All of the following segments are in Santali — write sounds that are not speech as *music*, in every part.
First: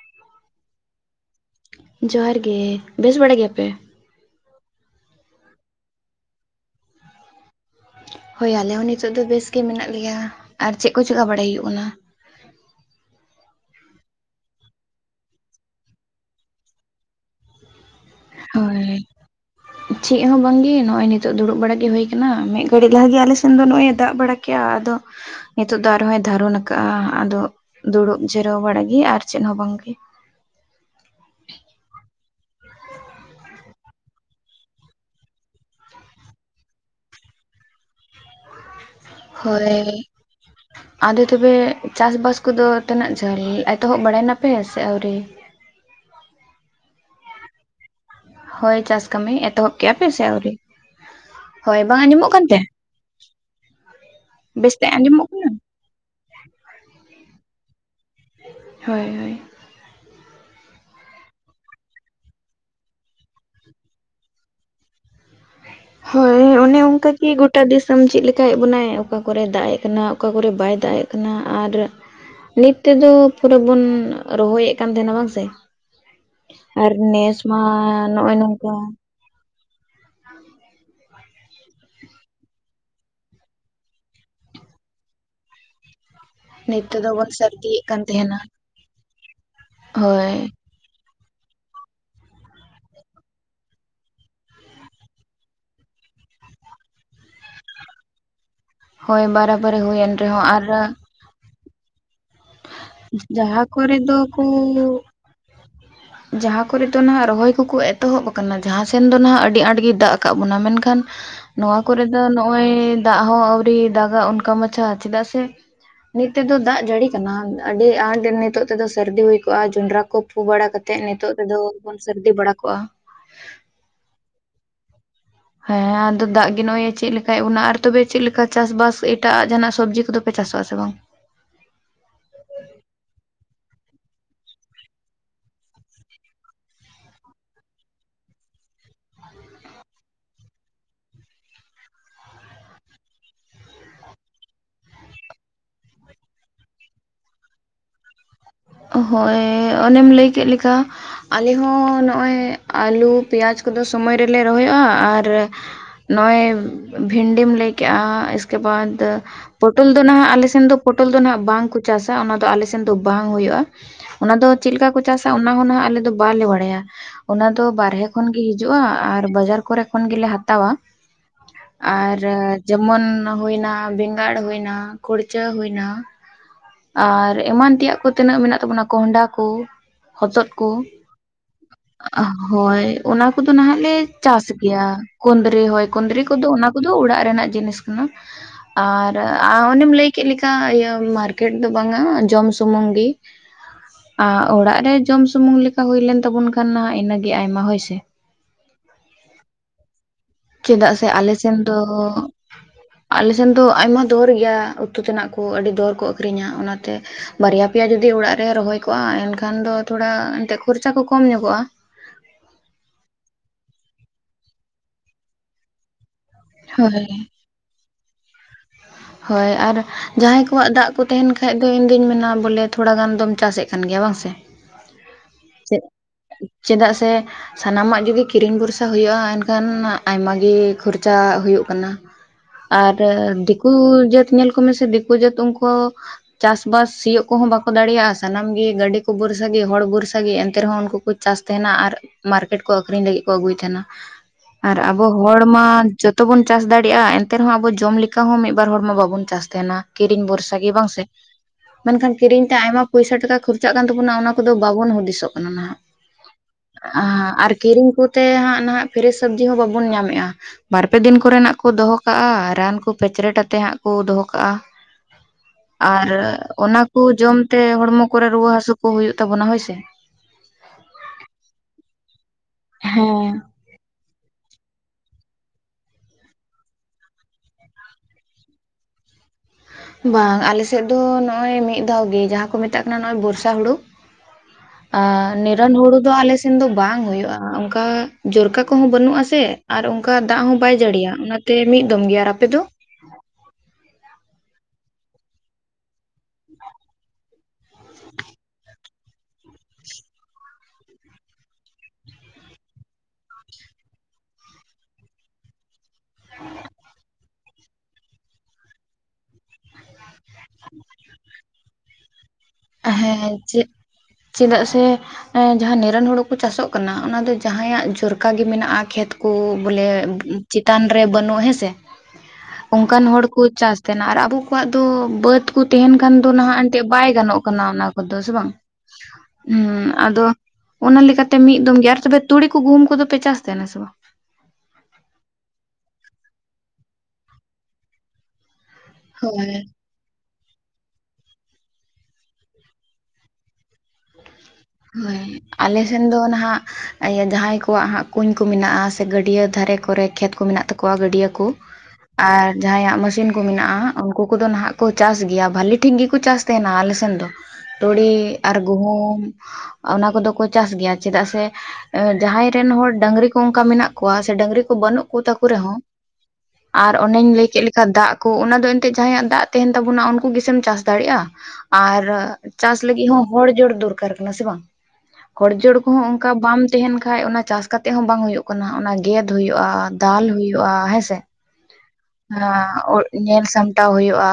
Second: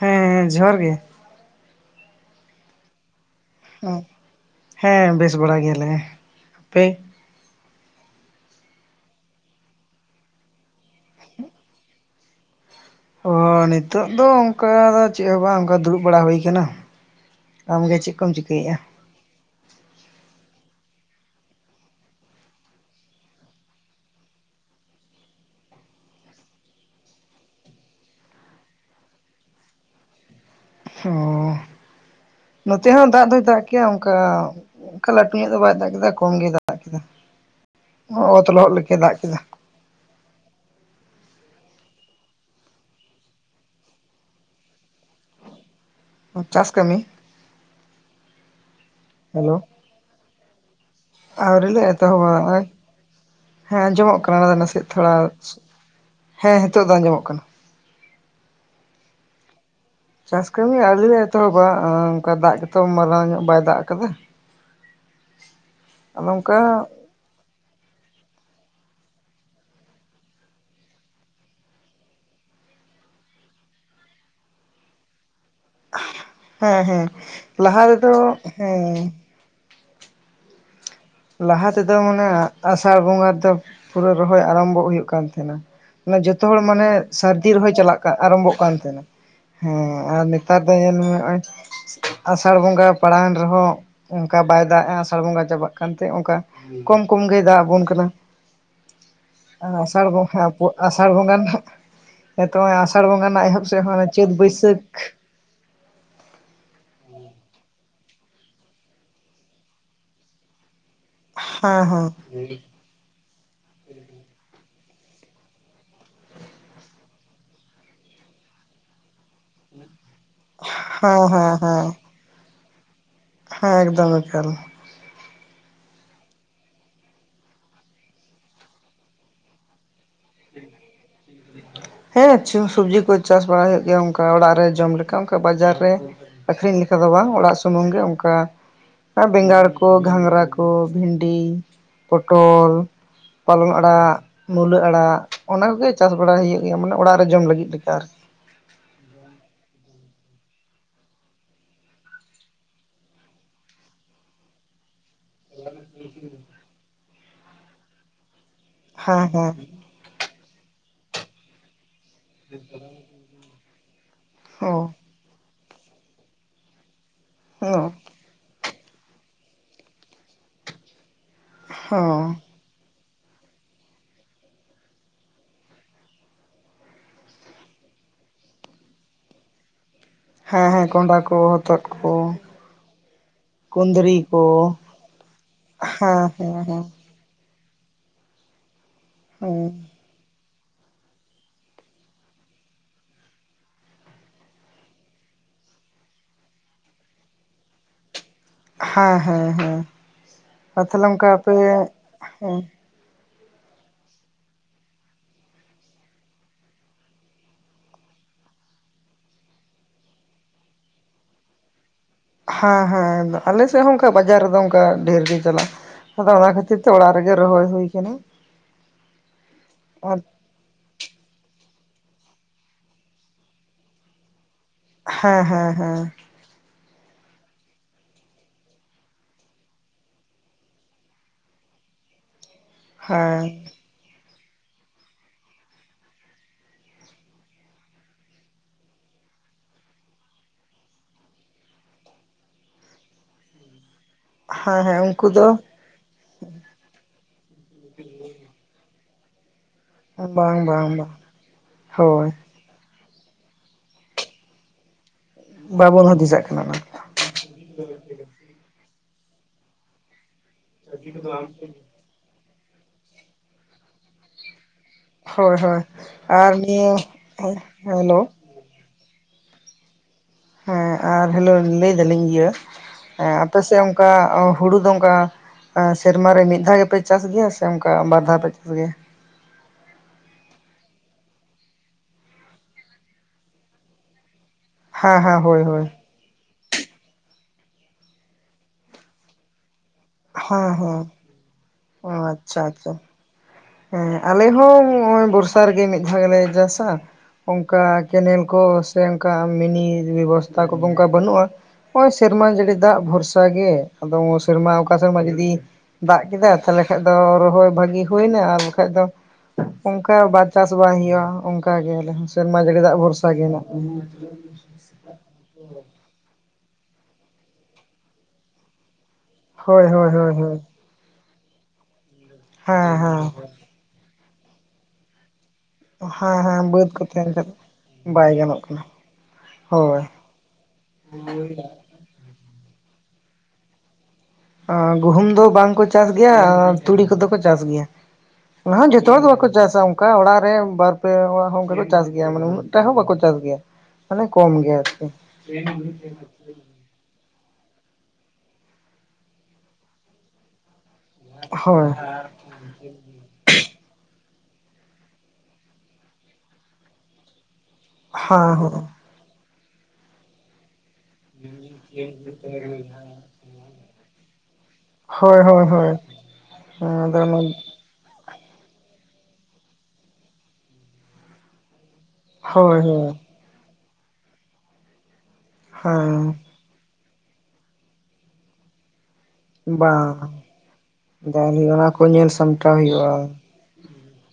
ᱦᱮᱸᱻ, ᱡᱚᱦᱟᱨ ᱜᱮ ᱾ ᱡᱚᱦᱟᱨ ᱜᱮ, ᱵᱮᱥ ᱵᱟᱲᱟ ᱜᱮᱭᱟ ᱯᱮ? ᱚᱸᱼ ᱦᱮᱸ, ᱵᱮᱥ ᱵᱟᱲᱟ ᱜᱮᱭᱟ ᱞᱮ ᱾ ᱟᱯᱮ? ᱦᱳᱭ! ᱟᱞᱮ ᱦᱚᱸ, ᱱᱤᱛᱚᱜ ᱫᱚ, ᱵᱮᱥ ᱜᱮ ᱢᱮᱱᱟᱜ ᱞᱮᱭᱟ, ᱟᱨ ᱪᱮᱫ ᱠᱚ ᱪᱮᱠᱟ ᱵᱟᱲᱟᱭ ᱦᱩᱭᱩᱜ ᱠᱟᱱᱟ? ᱚᱻ ᱱᱤᱛᱚᱜ ᱫᱚ, ᱚᱱᱠᱟ ᱫᱚ, ᱪᱮᱫ ᱦᱚᱸ ᱵᱟᱝ ᱚᱱᱠᱟ, ᱫᱩᱲᱩᱵ ᱵᱟᱲᱟ ᱦᱩᱭ ᱟᱠᱟᱱᱟ ᱾ ᱟᱢᱜᱮ, ᱪᱮᱫ ᱠᱚᱢ ᱪᱤᱠᱟᱹᱭᱮᱼᱟ? ᱦᱳᱭ ᱪᱮᱫ ᱦᱚᱸ ᱵᱟᱝ ᱜᱮ, ᱱᱚᱜᱼᱚᱭ ᱱᱤᱛᱚᱜ, ᱫᱩᱲᱩᱵ ᱵᱟᱲᱟ ᱜᱮ, ᱦᱩᱭ ᱟᱠᱟᱱᱟ, ᱢᱤᱫ ᱜᱷᱟᱹᱲᱤ ᱞᱟᱦᱟᱮ, ᱟᱞᱮ ᱥᱮᱱ ᱫᱚ, ᱫᱟᱜ ᱵᱟᱲᱟ ᱱᱚᱜᱼᱚᱭ ᱮ ᱫᱟᱜ ᱵᱟᱲᱟᱼᱼ ᱠᱮᱼᱟ, ᱟᱫᱚᱼᱼ ᱱᱤᱛᱚᱜ ᱫᱚ, ᱟᱨ ᱦᱚᱸᱭ ᱫᱷᱟᱨᱚᱱ ᱟᱠᱟᱜᱼᱟ ᱾ ᱟᱫᱚ ᱫᱩᱲᱩᱵ ᱡᱮᱨᱟᱹᱣ ᱵᱟᱲᱟᱜᱮ, ᱟᱨ ᱪᱮᱫ ᱦᱚᱸ, ᱵᱟᱝ ᱜᱮ ᱾ ᱚᱸᱻ ᱾ ᱱᱚᱛᱮ ᱦᱚᱸ, ᱫᱟᱜ ᱫᱚᱭ ᱫᱟᱜ ᱠᱮᱫᱟ, ᱚᱱᱠᱟ, ᱚᱱᱠᱟ ᱞᱟᱹᱴᱩ ᱧᱚᱜ ᱫᱚ, ᱵᱟᱭ ᱫᱟᱜ ᱠᱮᱫᱟ, ᱠᱚᱢ ᱜᱮᱭ ᱫᱟᱜ ᱠᱮᱫᱟ ᱾ ᱚᱛ ᱞᱚᱦᱚᱫ, ᱞᱮᱠᱟᱭ ᱫᱟᱜ ᱠᱮᱫᱟ ᱾ ᱚᱼ ᱨᱮ, ᱟᱫᱚ, ᱛᱚᱵᱮ ᱪᱟᱥ ᱵᱟᱥ ᱠᱚᱫᱚ, ᱛᱤᱱᱟᱹᱜ ᱡᱷᱟᱹᱞ, ᱮᱛᱚᱦᱚᱵ ᱵᱟᱲᱟ ᱮᱱᱟᱯᱮ, ᱥᱮ ᱟᱹᱣᱨᱤ ᱪᱟᱥ ᱠᱟᱹᱢᱤ? ᱦᱳᱭ ᱪᱟᱥ ᱠᱟᱹᱢᱤ ᱦᱮᱞᱳ ᱮᱛᱚᱦᱚᱵ ᱠᱮᱼᱟ ᱯᱮ ᱥᱮ ᱟᱹᱣᱨᱤ ᱟᱹᱣᱨᱤ ᱞᱮ ᱦᱳᱭ ᱵᱟᱝ ᱮᱛᱚᱦᱚᱵᱼᱟ ᱟᱸᱡᱚᱢᱚᱜ ᱱᱚᱜ ᱠᱟᱱᱛᱮ ᱚᱭ ᱦᱮᱸ ᱟᱸᱡᱚᱢᱚᱜ ᱠᱟᱱᱟ ᱵᱮᱥᱛᱮ ᱱᱟᱥᱮᱭᱟᱜ ᱛᱷᱚᱲᱟ ᱟᱸᱡᱚᱢᱚᱜ ᱠᱟᱱᱟ? ᱦᱮᱸ ᱱᱤᱛᱳᱜ ᱫᱚ ᱟᱸᱡᱚᱢᱚᱜ ᱠᱟᱱᱟ ᱦᱳᱭ ᱦᱳᱭ ᱪᱟᱥ ᱠᱟᱹᱢᱤ ᱟᱣᱨᱤ ᱞᱮ ᱮᱛᱚᱦᱚᱵᱼᱟ ᱚᱱᱠᱟ ᱫᱟᱜ ᱜᱮᱛᱚ ᱢᱟᱨᱟᱝ ᱧᱚᱜ ᱵᱟᱭ ᱫᱟᱜ ᱟᱠᱟᱫᱟ ᱟᱫᱚ ᱦᱳᱭ ᱚᱱᱮ ᱚᱱᱠᱟ ᱚᱱᱠᱟᱼᱼ ᱠᱤ ᱜᱚᱴᱟ ᱫᱤᱥᱚᱢ ᱪᱮᱫ ᱞᱮᱠᱟᱭ ᱮᱫ ᱵᱚᱱᱟᱭ ᱚᱠᱟ ᱠᱚᱨᱮ ᱫᱟᱜ ᱮᱫ ᱠᱟᱱᱟ ᱚᱠᱟ ᱠᱚᱨᱮ ᱵᱟᱭ ᱫᱟᱜ ᱮᱫ ᱠᱟᱱᱟ ᱟᱨᱼᱼ ᱱᱤᱛ ᱛᱮ ᱫᱚ ᱯᱩᱨᱟᱹ ᱵᱩᱱ ᱨᱚᱦᱚᱭᱮ ᱠᱟᱱ ᱛᱟᱦᱮᱸᱱᱟ ᱵᱟᱝᱥᱮ ᱦᱮᱸ ᱟᱨ ᱦᱮᱸ ᱱᱮᱥ ᱢᱟ ᱞᱟᱦᱟ ᱱᱚᱜᱼᱚᱭ ᱨᱮᱫᱚ ᱱᱚᱝᱠᱟᱼᱼ ᱦᱮᱸ ᱞᱟᱦᱟ ᱛᱮᱫᱚ ᱢᱟᱱᱮ ᱟᱥᱟᱲ ᱵᱚᱸᱜᱟ ᱫᱚᱼᱼ ᱯᱩᱨᱟᱹ ᱨᱚᱦᱚᱭ ᱟᱨᱟᱢ ᱵᱷᱚᱜ ᱦᱩᱭᱩᱜ ᱠᱟᱱ ᱛᱟᱦᱮᱸᱱᱟ *unintelligible* ᱡᱚᱛᱚ ᱡᱚᱛᱚ ᱦᱚᱲ ᱱᱤᱛ ᱢᱟᱱᱮ ᱛᱮᱫᱚ ᱵᱚᱱ ᱥᱟᱹᱨᱫᱤ ᱨᱚᱦᱚᱭ ᱥᱟᱹᱨᱫᱤᱭᱮᱫ ᱪᱟᱞᱟᱜ ᱠᱟᱱ ᱛᱟᱦᱮᱱᱟ ᱟᱨᱟᱢᱵᱷᱚᱜ ᱠᱟᱱ ᱛᱟᱦᱮᱸᱱᱟ ᱦᱮᱸ ᱟᱨ ᱦᱳᱭ ᱱᱮᱛᱟᱨᱼᱼ *unintelligible* ᱟᱥᱟᱲ ᱵᱚᱸᱜᱟ ᱯᱟᱲᱟᱣ ᱮᱱ ᱨᱮᱦᱚᱸ ᱚᱱᱠᱟ ᱵᱟᱭ ᱫᱟᱜ ᱮᱼᱟ ᱟᱥᱟᱲ ᱵᱚᱸᱜᱟ ᱪᱟᱵᱟᱜ ᱠᱟᱱᱛᱮ ᱚᱱᱠᱟ ᱠᱚᱢ ᱠᱚᱢ ᱜᱮᱭ ᱫᱟᱜ ᱟᱵᱚᱱ ᱠᱟᱱᱟ ᱦᱳᱭ ᱵᱟᱨᱟᱵᱟᱨᱤ ᱟᱥᱟᱲ ᱦᱩᱭᱮᱱ ᱨᱮᱦᱚᱸ ᱵᱚᱸᱜᱟ ᱟᱨ ᱟᱥᱟᱲ ᱵᱚᱸᱜᱟ ᱨᱮᱱᱟᱜ *unintelligible* ᱟᱥᱟᱲ ᱵᱚᱸᱜᱟ ᱨᱮᱱᱟᱜ ᱮᱦᱚᱵ ᱡᱟᱦᱟᱸ ᱥᱮᱫ ᱠᱚᱨᱮ ᱦᱚᱸ ᱪᱟᱹᱛ ᱫᱚᱠᱚ ᱵᱟᱹᱭᱥᱟᱹᱠᱷᱼᱼ ᱡᱟᱦᱟᱸ ᱠᱚᱨᱮ ᱫᱚ ᱱᱟᱜ ᱨᱚᱦᱚᱭ ᱠᱚᱠᱚ ᱮᱛᱚᱦᱚᱵ ᱠᱟᱱᱟ ᱡᱟᱦᱟᱸ ᱥᱮᱱ ᱫᱚ ᱱᱟᱜ ᱟᱹᱰᱤ ᱟᱸᱴ ᱜᱮ ᱫᱟᱜ ᱠᱟᱜ ᱵᱚᱱᱟ ᱢᱮᱱ ᱠᱷᱟᱱᱼᱼ ᱱᱚᱣᱟ ᱦᱮᱸ ᱠᱚᱨᱮ ᱦᱮᱸ ᱫᱚ ᱱᱚᱜᱼᱚᱭᱼᱼ ᱫᱟᱜ ᱦᱚᱸ ᱟᱣᱨᱤ ᱫᱟᱜᱟᱜ ᱚᱱᱠᱟ ᱢᱟᱪᱷᱟ ᱪᱮᱫᱟᱜ ᱥᱮ ᱱᱤᱛᱮᱫᱚ ᱫᱟᱜ ᱡᱟᱹᱲᱤ ᱠᱟᱱᱟᱼᱼ ᱟᱹᱰᱤ ᱟᱸᱴ ᱱᱤᱛᱚᱜ ᱛᱮᱫᱚ ᱥᱟᱹᱨᱫᱤ ᱦᱩᱭ ᱠᱚᱜᱼᱟ ᱡᱚᱸᱰᱨᱟ ᱠᱚ ᱯᱷᱩ ᱵᱟᱲᱟ ᱠᱟᱛᱮᱫ ᱦᱮᱸ ᱱᱤᱛᱚᱜ ᱨᱮᱫᱚ ᱵᱚᱱᱼᱼ ᱥᱟᱹᱨᱫᱤ ᱵᱟᱲᱟ ᱠᱚᱜᱼᱟ ᱦᱚᱸ ᱮᱠᱫᱚᱢ ᱮᱠᱟᱞ ᱦᱮᱸ ᱟᱫᱚ ᱫᱟᱜ ᱜᱮ ᱱᱚᱜᱟᱭ ᱪᱮᱫ ᱞᱮᱠᱟᱭ ᱵᱚᱱᱟ ᱟᱨ ᱛᱚᱵᱮ ᱪᱮᱫ ᱞᱮᱠᱟ ᱪᱟᱥ ᱵᱟᱥ ᱮᱴᱟᱜ ᱡᱟᱦᱟᱱᱟᱜ ᱥᱚᱵᱽᱡᱤ ᱠᱚᱫᱚ ᱯᱮ ᱪᱟᱥᱚᱜ ᱟᱥᱮ ᱵᱟᱝ ᱦᱮᱸ *unintelligible* ᱥᱚᱵᱡᱤ ᱠᱚ ᱪᱟᱥ ᱵᱟᱲᱟ ᱦᱩᱭᱩᱜ ᱜᱮᱭᱟ ᱚᱱᱠᱟ ᱚᱲᱟᱜ ᱨᱮ ᱡᱚᱢ ᱞᱮᱠᱟ ᱚᱱᱠᱟ ᱵᱟᱡᱟᱨ ᱨᱮᱼᱼ ᱟᱠᱷᱨᱤᱧ ᱞᱮᱠᱟ ᱫᱚ ᱵᱟᱝ ᱚᱲᱟᱜ ᱥᱩᱢᱩᱝ ᱜᱮ ᱚᱱᱠᱟᱼᱼ ᱟᱨ ᱵᱮᱸᱜᱟᱲ ᱠᱚ ᱜᱷᱟᱸᱝᱽᱨᱟ ᱠᱚ ᱵᱷᱤᱱᱰᱤ ᱯᱚᱴᱚᱞᱼᱼ ᱯᱟᱞᱚᱱ ᱟᱲᱟᱜ ᱢᱩᱞᱟᱹ ᱟᱲᱟᱜ ᱚᱱᱟ ᱠᱚ ᱜᱮᱼᱼ ᱪᱟᱥ ᱵᱟᱲᱟ ᱦᱩᱭᱩᱜ ᱜᱮᱭᱟ ᱢᱟᱱᱮ ᱚᱲᱟᱜ ᱨᱮ ᱡᱚᱢ ᱞᱟᱹᱜᱤᱫ ᱞᱮᱠᱟ ᱟᱨᱠᱤᱼᱼ ᱦᱳᱭ ᱚᱱᱮᱢ ᱞᱟᱹᱭ ᱠᱮᱜ ᱞᱮᱠᱟ ᱟᱞᱮ ᱦᱚᱸ ᱱᱚᱜᱼᱚᱭ ᱟᱹᱞᱩ ᱯᱮᱸᱭᱟᱡᱽ ᱠᱚᱫᱚ ᱥᱚᱢᱚᱭ ᱨᱮᱞᱮ ᱨᱚᱦᱚᱭᱚᱜᱼᱟ ᱟᱨᱼᱼ *unintelligible* ᱱᱚᱜᱚᱭ ᱵᱷᱤᱱᱰᱤᱢ ᱞᱟᱹᱭ ᱠᱮᱜᱼᱟ ᱤᱥᱠᱮ ᱵᱟᱫ ᱦᱮᱸ ᱦᱮᱸ *unintelligible* ᱩᱱ ᱫᱚ ᱱᱟᱜ ᱟᱞᱮ ᱥᱮᱱ ᱫᱚ ᱯᱚᱴᱚᱞ ᱫᱚ ᱱᱟᱜ ᱵᱟᱝ ᱠᱚ ᱪᱟᱥᱟᱼᱟ ᱚᱱᱟ ᱫᱚ ᱟᱞᱮᱥᱮᱱ ᱫᱚ ᱵᱟᱝ ᱦᱩᱭᱩᱜᱼᱟ ᱚᱱᱟ ᱫᱚ ᱪᱮᱫ ᱚ ᱞᱮᱠᱟ ᱠᱚ ᱪᱟᱥᱟ ᱚᱱᱟ ᱦᱚᱸ ᱱᱟᱜ ᱟᱞᱮ ᱫᱚ ᱵᱟᱞᱮ ᱵᱟᱲᱟᱭᱟ ᱚᱱᱟ ᱫᱚ ᱦᱚᱸ ᱵᱟᱨᱦᱮ ᱠᱷᱚᱱ ᱜᱮ ᱦᱤᱡᱩᱜᱼᱟ ᱟᱨ ᱵᱟᱡᱟᱨ ᱠᱚᱨᱮ ᱠᱷᱚᱱ ᱜᱮᱞᱮ ᱦᱟᱛᱟᱣᱟ ᱟᱨᱼᱼ ᱦᱚᱸ ᱡᱮᱢᱚᱱ ᱦᱩᱭᱱᱟ ᱵᱮᱸᱜᱟᱲ ᱦᱩᱭᱱᱟ ᱠᱩᱲᱪᱟᱹ ᱦᱩᱭᱱᱟ ᱟᱨ ᱮᱢᱟᱱ ᱛᱮᱭᱟᱜ ᱠᱚ ᱛᱤᱱᱟᱹᱜ ᱢᱮᱱᱟᱜ ᱛᱟᱵᱚᱱᱟ ᱠᱚᱦᱚᱰᱟ ᱠᱚᱼᱼ ᱦᱚᱛᱚᱫ ᱦᱮᱸ ᱠᱩ ᱦᱮᱸ ᱠᱚᱸᱰᱷᱟ ᱠᱚ ᱦᱚᱛᱚᱫ ᱠᱚ ᱦᱳᱭ ᱚᱱᱟ ᱠᱚᱫᱚ ᱱᱟᱜ ᱞᱮ ᱠᱩᱸᱫᱽᱨᱤ ᱠᱚ ᱪᱟᱥ ᱜᱮᱭᱟ ᱠᱩᱫᱽᱨᱤ ᱦᱳᱭ ᱠᱩᱸᱫᱽᱨᱤ ᱦᱮᱸ ᱠᱚᱫᱚ ᱦᱮᱸ ᱚᱱᱟ ᱦᱮᱸ ᱠᱚᱫᱚ ᱚᱲᱟᱜ ᱨᱮᱱᱟᱜ ᱡᱤᱱᱤᱥ ᱠᱟᱱᱟ ᱟᱨ ᱦᱮᱸ ᱚᱱᱮᱢ ᱞᱟᱹᱭ ᱠᱮᱫ *unintelligible* ᱞᱮᱠᱟ ᱤᱭᱟᱹ ᱢᱟᱨᱠᱮᱴ ᱫᱚ ᱵᱟᱝ ᱟ ᱡᱚᱢ ᱥᱩᱢᱩᱝ ᱜᱮᱼᱼ ᱚᱲᱟᱜ ᱨᱮ ᱡᱚᱢ ᱥᱩᱢᱩᱝ ᱞᱮᱠᱟ ᱦᱩᱭ ᱞᱮᱱ ᱛᱟᱵᱚᱱ ᱠᱷᱟᱱ ᱤᱱᱟᱹ ᱜᱮ ᱟᱭᱢᱟ ᱦᱳᱭ ᱥᱮᱼᱼ ᱦᱮᱸ ᱦᱮᱸ ᱦᱮᱸ ᱟᱨ ᱪᱮᱫᱟᱜ ᱥᱮ ᱛᱟᱦᱞᱮ ᱚᱱᱠᱟ ᱟᱞᱮ ᱟᱯᱮ ᱥᱮᱱ ᱫᱚᱼᱼ ᱦᱮᱸ ᱟᱞᱮ ᱥᱮᱱ ᱫᱚ ᱟᱭᱢᱟ ᱫᱚᱨ ᱜᱮᱭᱟ ᱩᱛᱩ ᱛᱮᱱᱟᱜ ᱠᱚ ᱟᱹᱰᱤ ᱫᱚᱨ ᱠᱚ ᱟᱹᱠᱷᱨᱤᱧᱟ ᱚᱱᱟ ᱛᱮᱼᱼ ᱵᱟᱨᱭᱟ ᱯᱮᱭᱟ ᱡᱩᱫᱤ ᱚᱲᱟᱜ ᱨᱮ ᱨᱚᱦᱚᱭ ᱠᱚᱜᱼᱟ ᱮᱱᱠᱷᱟᱱ ᱫᱚ ᱛᱷᱚᱲᱟ ᱮᱱᱛᱮᱜ ᱠᱷᱚᱨᱪᱟ ᱠᱚ ᱠᱚᱢ ᱧᱚᱜᱚᱜᱼᱟ ᱦᱮᱸ ᱦᱮᱸ ᱾ ᱟᱫᱚ ᱟᱞᱮ ᱥᱮᱫ ᱦᱚᱸ ᱚᱱᱠᱟ ᱵᱟᱡᱟᱨ ᱨᱮᱫᱚ ᱚᱱᱠᱟ ᱰᱷᱮᱨ ᱜᱮ ᱪᱟᱞᱟᱜᱼᱟ᱾ ᱟᱫᱚ ᱚᱱᱟ ᱠᱷᱟᱹᱛᱤᱨ ᱦᱳᱭ ᱚᱲᱟᱜ ᱨᱮᱜᱮ ᱨᱚᱦᱚᱭ ᱦᱩᱭ ᱠᱟᱱᱟ ᱾ ᱦᱳᱭ ᱟᱨ ᱡᱟᱦᱟᱸᱭ ᱠᱚ ᱟᱠᱚᱣᱟᱜ ᱫᱟᱜ ᱠᱚ ᱛᱟᱦᱮᱱ ᱠᱷᱟᱡ ᱫᱚ ᱤᱧ ᱫᱩᱧ ᱢᱮᱱᱟ ᱵᱚᱞᱮ ᱛᱷᱚᱲᱟ ᱜᱟᱱ ᱫᱚᱢ ᱪᱟᱥᱮᱫ ᱠᱟᱱ ᱜᱮᱭᱟ ᱵᱟᱝ ᱥᱮ ᱾ ᱦᱮᱸ ᱦᱮᱸ ᱦᱮᱸ ᱾ ᱪᱮᱫᱟᱜ ᱥᱮ ᱥᱟᱱᱟᱢᱟᱜ ᱡᱩᱫᱤ ᱠᱤᱨᱤᱧ ᱵᱷᱚᱨᱥᱟ ᱦᱩᱭᱩᱜᱼᱟ, ᱮᱱᱠᱷᱟᱱ ᱟᱭᱢᱟᱜ ᱜᱮ ᱠᱷᱚᱨᱪᱟ ᱦᱩᱭᱩᱜ ᱠᱟᱱᱟ᱾ ᱟᱨ ᱦᱮᱸ ᱫᱤᱠᱩ ᱡᱟᱹᱛ ᱧᱮᱞ ᱠᱚᱢᱥᱮ ᱫᱤᱠᱩ ᱡᱟᱹᱛ ᱩᱱᱠᱩ ᱪᱟᱥ ᱵᱟᱥ ᱥᱤᱭᱳᱜ ᱠᱚᱦᱚᱸ ᱵᱟᱠᱚ ᱫᱟᱲᱮᱭᱟᱜᱼᱟ᱾ ᱥᱟᱱᱟᱢ ᱜᱮ ᱜᱟᱹᱰᱤ ᱠᱚ ᱵᱷᱚᱨᱥᱟᱹᱜᱤ ᱦᱚᱲ ᱵᱷᱚᱨᱥᱟᱹᱜᱤ ᱮᱱᱛᱮ ᱨᱮᱦᱚᱸ ᱩᱱᱠᱩ ᱠᱚ ᱪᱟᱥ ᱛᱟᱦᱮᱱᱟ ᱟᱨ ᱢᱟᱨᱠᱮᱴ ᱠᱚ ᱟᱹᱠᱷᱨᱤᱧ ᱞᱟᱹᱜᱤᱫ ᱠᱚ ᱟᱹᱜᱩᱭ ᱛᱟᱦᱮᱱᱟ ᱟᱨ ᱦᱮᱸ ᱦᱮᱸ ᱟᱵᱚ ᱩᱱᱠᱩ ᱦᱚᱲ ᱫᱚ ᱢᱟ ᱡᱚ ᱛᱚ ᱵᱚᱱ ᱪᱟᱥ ᱫᱟᱲᱮᱭᱟᱜᱼᱟ᱾ ᱮᱱᱛᱮ ᱨᱮᱦᱚᱸ ᱟᱵᱚ ᱡᱚᱢ ᱞᱮᱠᱟ ᱦᱚᱸ ᱢᱤᱫ ᱵᱟᱨ ᱦᱚᱲᱢᱟ ᱵᱟᱵᱚᱱ ᱪᱟᱥ ᱛᱟᱦᱮᱱᱟ ᱾ ᱠᱤᱨᱤᱧ ᱵᱷᱚᱨᱥᱟ ᱜᱮ ᱵᱟᱝ ᱥᱮ ᱾ᱢᱮᱱᱠᱷᱟᱱ ᱦᱳᱭ ᱠᱤᱨᱤᱧ ᱛᱮ ᱟᱭᱢᱟ ᱯᱚᱭᱥᱟ ᱴᱟᱠᱟ ᱠᱷᱚᱨᱪᱟᱜ ᱠᱟᱱ ᱛᱟᱵᱚᱱᱟ᱾ ᱚᱱᱟ ᱠᱚᱫᱚ ᱵᱟᱵᱚᱱ ᱦᱩᱫᱤᱥᱚᱜ ᱠᱟᱱᱟ ᱾ ᱵᱟᱵᱚᱱ ᱦᱩᱫᱤᱥᱟᱜ ᱠᱟᱱᱟ ᱚᱱᱟ ᱾ ᱟᱨ ᱠᱤᱨᱤᱧ ᱠᱚᱛᱮ ᱦᱟᱸᱜ ᱱᱟᱦᱟᱜ ᱯᱷᱮᱨᱮᱥ ᱥᱚᱵᱽᱡᱤ ᱦᱚᱸ ᱵᱟᱵᱚᱱ ᱧᱟᱢ ᱮᱜᱼᱟ ᱾ ᱵᱟᱨᱯᱮ ᱫᱤᱱ ᱠᱚᱨᱮᱱᱟᱜ ᱠᱚ ᱫᱚᱦᱚ ᱠᱟᱜᱼᱟ, ᱨᱟᱱ ᱠᱚ ᱯᱷᱮᱪᱨᱮᱴ ᱟᱛᱮᱫ ᱦᱟᱸᱜ ᱠᱚ ᱫᱚᱦᱚ ᱠᱟᱜᱼᱟ᱾ ᱦᱳᱭ ᱦᱳᱭ ᱟᱨ ᱚᱱᱟ ᱱᱤᱭᱟᱹ ᱠᱚ ᱡᱚᱢᱛᱮ ᱦᱚᱲᱢᱚ ᱦᱮᱞᱳ ᱠᱚᱨᱮ ᱨᱩᱣᱟᱹ ᱦᱟᱹᱥᱩ ᱠᱚ ᱦᱩᱭᱩᱜ ᱛᱟᱵᱚᱱᱟ ᱦᱳᱭ ᱥᱮ ᱾ ᱦᱮᱸ ᱟᱨ ᱦᱮᱞᱳ ᱞᱟᱹᱭ ᱫᱟᱞᱤᱧ ᱤᱭᱟᱹ ᱦᱮᱸ ᱟᱯᱮ ᱥᱮᱫ ᱚᱱᱠᱟ ᱦᱩᱲᱩ ᱫᱚ ᱚᱱᱠᱟ ᱥᱮᱨᱢᱟ ᱨᱮ ᱢᱤᱫ ᱫᱷᱟᱣ ᱜᱮᱯᱮ ᱪᱟᱥ ᱜᱮᱭᱟ ᱥᱮ ᱚᱱᱠᱟ ᱵᱟᱨ ᱫᱷᱟᱣ ᱯᱮ ᱪᱟᱥ ᱜᱮᱭᱟ? ᱵᱟᱝ ᱟᱞᱮᱥᱮᱫ ᱫᱚ ᱱᱚᱜ ᱚᱭ ᱢᱤᱫ ᱫᱷᱟᱣ ᱜᱮ᱾ ᱡᱟᱦᱟᱸ ᱠᱚ ᱢᱮᱛᱟᱜ ᱠᱟᱱᱟ ᱱᱚᱜᱚᱭ ᱵᱚᱨᱥᱟ ᱦᱩᱲᱩ ᱾ ᱦᱮᱸ ᱟᱨ ᱦᱮᱸ ᱦᱳᱭ ᱱᱤᱨᱚᱱ ᱦᱳᱭ ᱦᱳᱲᱩ ᱫᱚ ᱟᱞᱮ ᱥᱮᱱ ᱫᱚ ᱵᱟᱝ ᱦᱩᱭᱩᱜᱼᱟ᱾ ᱚᱱᱠᱟ ᱡᱚᱨᱠᱟ ᱠᱚᱦᱚᱸ ᱵᱟᱹᱱᱩᱜᱼᱟ ᱥᱮ ᱾ ᱟᱨ ᱚᱱᱠᱟ ᱫᱟᱜ ᱦᱚᱸ ᱦᱮᱸ ᱵᱟᱭ ᱦᱮᱸ ᱡᱟᱹᱲᱤᱭᱟ ᱾ᱚᱱᱟᱛᱮ ᱢᱤᱫ ᱫᱚᱢ ᱚ ᱜᱮ ᱾ ᱟᱨ ᱟᱯᱮ ᱫᱚ? ᱟᱪᱪᱷᱟ ᱟᱪᱪᱷᱟ ᱦᱮᱸ ᱟᱞᱮ ᱦᱚᱸ ᱱᱚᱜᱼᱚᱭ ᱵᱚᱨᱥᱟ ᱨᱮᱜᱮ ᱢᱤᱫ ᱫᱷᱟᱣ ᱜᱮᱞᱮ ᱪᱟᱥᱟ ᱾ ᱚᱱᱠᱟ ᱠᱮᱱᱮᱞ ᱠᱚ ᱥᱮ ᱚᱱᱠᱟ ᱢᱤᱱᱤ ᱵᱮᱵᱚᱥᱛᱟ ᱠᱚᱫᱚ ᱚᱱᱠᱟ ᱵᱟᱹᱱᱩᱜᱼᱟ᱾ ᱱᱚᱜᱼᱚᱭ ᱥᱮᱨᱢᱟ ᱡᱟᱹᱲᱤ ᱫᱟᱜ ᱵᱷᱚᱨᱥᱟ ᱜᱮ᱾ ᱟᱫᱚ ᱥᱮᱨᱢᱟ ᱚᱠᱟ ᱥᱮᱨᱢᱟ ᱡᱩᱫᱤ ᱫᱟᱜ ᱠᱮᱫᱟ ᱛᱟᱦᱚᱞᱮ ᱠᱷᱟᱱ ᱫᱚ ᱨᱚᱦᱚᱭ ᱵᱷᱟᱜᱤ ᱦᱩᱭᱱᱟ ᱟᱨ ᱵᱟᱠᱷᱟᱡ ᱫᱚ ᱚᱱᱠᱟ ᱵᱟ ᱪᱟᱥ ᱵᱟᱭ ᱦᱩᱭᱩᱜᱼᱟ᱾ ᱚᱱᱠᱟ ᱜᱮ ᱟᱞᱮ ᱦᱚᱸ ᱾ ᱥᱮᱨᱢᱟ ᱡᱟᱹᱲᱤ ᱫᱟᱜ ᱵᱷᱚᱨᱥᱟ ᱦᱮᱸ ᱜᱮ ᱦᱮᱱᱟᱜ ᱪᱮᱫ *inaudible* ᱪᱮᱫᱟᱜ ᱥᱮ ᱼᱼ ᱡᱟᱦᱟᱸ ᱱᱤᱨᱚᱱ ᱦᱳᱲᱩ ᱠᱚ ᱪᱟᱥᱚᱜ ᱠᱟᱱᱟ᱾ ᱚᱱᱟ ᱫᱚ ᱡᱟᱦᱟᱸᱭᱟᱜ ᱡᱚᱨᱠᱟ ᱜᱮ ᱢᱮᱱᱟᱜᱼᱟ ᱠᱷᱮᱛ ᱠᱚ ᱦᱳᱭ ᱵᱚᱞᱮ ᱦᱳᱭ ᱦᱳᱭ ᱦᱳᱭ ᱪᱮᱛᱟᱱ ᱨᱮ ᱵᱟᱹᱱᱩᱜᱼᱟ ᱦᱮᱸ ᱥᱮ ᱾ ᱦᱮᱸ ᱚᱱᱠᱟᱱ ᱦᱮᱸ ᱦᱚᱲ ᱠᱚ ᱪᱟᱥ ᱛᱟᱦᱮᱱᱟ ᱟᱨ ᱟᱵᱚ ᱠᱚᱣᱟᱜ ᱫᱚ ᱵᱟᱹᱫ ᱠᱚ ᱛᱟᱦᱮᱱ ᱠᱷᱟᱱ ᱫᱚ ᱦᱮᱸ ᱱᱟᱦᱟᱜ ᱦᱮᱸ ᱮᱱᱛᱮ ᱵᱟᱹᱫᱽ ᱠᱚ ᱵᱟᱭ ᱛᱟᱦᱮᱱ ᱜᱟᱱᱚᱜ ᱠᱷᱟᱡ ᱠᱟᱱᱟ ᱚᱱᱟ ᱠᱚᱫᱚ ᱵᱟᱭ ᱥᱮ ᱵᱟᱝ ᱜᱟᱱᱚᱜ ᱠᱟᱱᱟ ᱦᱳᱭ ᱾ ᱟᱫᱚ ᱚᱱᱟ ᱞᱮᱠᱟᱛᱮ ᱢᱤᱫ ᱫᱚᱢ ᱜᱮ ᱟᱨ ᱛᱚᱵᱮ ᱛᱩᱲᱤ ᱠᱚ ᱜᱩᱢᱫᱚ ᱯᱮ ᱪᱟᱥ ᱛᱟᱦᱮᱱᱟ ᱥᱮ ᱵᱟᱝ? ᱜᱩᱦᱩᱢ ᱫᱚ ᱵᱟᱝ ᱠᱚ ᱪᱟᱥ ᱜᱮᱭᱟ ᱛᱩᱲᱤ ᱠᱚᱫᱚ ᱠᱚ ᱪᱟᱥ ᱜᱮᱭᱟ ᱾ ᱚᱱᱟ ᱦᱚ ᱡᱚᱛᱚ ᱦᱚᱲ ᱫᱚ ᱵᱟᱠᱚ ᱦᱳᱭ ᱪᱟᱥᱼᱟ, ᱚ ᱠᱟ ᱚᱲᱟᱜ ᱨᱮ ᱾ ᱵᱟᱨ ᱯᱮ ᱚᱲᱟᱜ ᱦᱚᱸ ᱚᱱᱠᱟ ᱠᱚ ᱪᱟᱥ ᱜᱮᱭᱟ, ᱢᱟᱱᱮ ᱩᱱᱟᱹᱜ ᱴᱟᱜ ᱦᱚᱸ ᱵᱟᱠᱚ ᱪᱟᱥ ᱜᱮᱭᱟ, ᱢᱟᱱᱮ ᱠᱚᱢ ᱜᱮᱭᱟ ᱾ ᱦᱳᱭ ᱟᱞᱮ ᱥᱮᱱ ᱫᱚ ᱱᱟᱦᱟᱜ ᱤᱭᱟᱹ ᱡᱟᱦᱟᱸᱭ ᱠᱚᱣᱟᱜ ᱦᱟᱸᱜ ᱠᱩᱧ ᱠᱚ ᱢᱮᱱᱟᱜᱼᱟ ᱥᱮ ᱜᱟᱹᱰᱭᱟᱹ ᱫᱷᱟᱨᱮ ᱠᱚᱨᱮ ᱠᱷᱮᱛ ᱠᱚ ᱢᱮᱱᱟᱜ ᱛᱟᱠᱚᱣᱟ, ᱜᱟᱹᱰᱭᱟᱹ ᱠᱩ ᱦᱳᱭ ᱟᱨ ᱡᱟᱦᱟᱸᱭᱟᱜ ᱢᱟᱥᱤᱱ ᱠᱚ ᱢᱮᱱᱟᱜᱼᱟ, ᱩᱱᱠᱩ ᱠᱚᱫᱚ ᱱᱟᱦᱟᱜ ᱠᱚ ᱪᱟᱥ ᱜᱮᱭᱟ ᱵᱷᱟᱞᱤ ᱴᱷᱤᱠ ᱜᱮᱠᱚ ᱪᱟᱥ ᱛᱟᱦᱮᱱᱟ, ᱟᱞᱮ ᱥᱮᱱ ᱫᱚ ᱾ ᱛᱩᱲᱤ ᱟᱨ ᱦᱮᱸ ᱦᱮᱸ ᱜᱩᱦᱩᱢ ᱚᱱᱟ ᱠᱚᱫᱚ ᱠᱚ ᱪᱟᱥ ᱜᱮᱭᱟ ᱾ ᱪᱮᱫᱟᱜ ᱥᱮ ᱡᱟᱦᱟᱸᱭ ᱨᱮᱱ ᱦᱚᱲ ᱰᱟᱝᱨᱤ ᱠᱚ ᱚᱱᱠᱟ ᱢᱮᱱᱟᱜ ᱠᱚᱣᱟ, ᱥᱮ ᱰᱟᱝᱨᱤ ᱵᱟᱹᱱᱩᱜ ᱦᱳᱭ ᱠᱚᱛᱟᱠᱚ ᱦᱳᱭ ᱨᱮᱦᱚᱸ ᱦᱳᱭ ᱟᱨ ᱚᱱᱮᱧ ᱟᱫᱚ ᱞᱟᱹᱭ ᱠᱮᱫ ᱞᱮ ᱫᱟᱜ ᱠᱚ ᱚᱱᱟ ᱫᱚ ᱮᱱᱛᱮ ᱡᱟᱦᱟᱸᱭᱟᱜ ᱫᱟᱜ ᱛᱟᱦᱮᱱ ᱛᱟᱵᱚᱱᱟ ᱩᱱᱠᱩ ᱜᱮᱥᱮᱢ ᱪᱟᱥ ᱫᱟᱲᱮᱭᱟᱜᱼᱟ ᱟᱨ, ᱪᱟᱥ ᱦᱳᱭ ᱞᱟᱹᱜᱤᱫ ᱦᱳᱭ ᱦᱚᱸ ᱦᱚᱲ ᱡᱳᱲ ᱫᱚᱨᱠᱟᱨ ᱠᱟᱱᱟ ᱥᱮ ᱵᱟᱝ? ᱦᱚᱲ ᱡᱳᱚᱲ ᱠᱚᱦᱚᱸ ᱚᱱᱠᱟ ᱦᱮᱸ ᱵᱟᱢ ᱛᱟᱦᱮᱱ ᱠᱷᱟᱡ ᱚᱱᱟ ᱪᱟᱥ ᱠᱟᱛᱮ ᱦᱚᱸ ᱵᱟᱝ ᱦᱩᱭᱩᱜ ᱠᱟᱱᱟ ᱾ᱚᱱᱟ ᱜᱮᱫ ᱦᱩᱭᱩᱜᱼᱟ ᱵᱟᱝ ᱫᱟᱞ ᱦᱩᱭᱩᱜᱼᱟ ᱦᱮᱸᱥᱮ ᱡᱟᱭᱦᱳᱠ ᱚᱱᱟ ᱠᱚ ᱧᱮᱞ ᱥᱟᱢᱴᱟᱣ ᱦᱩᱭᱩᱜᱼᱟ ᱾ ᱧᱮᱞ ᱥᱟᱢ ᱴᱟᱣ ᱦᱩᱭᱩᱜᱼᱟ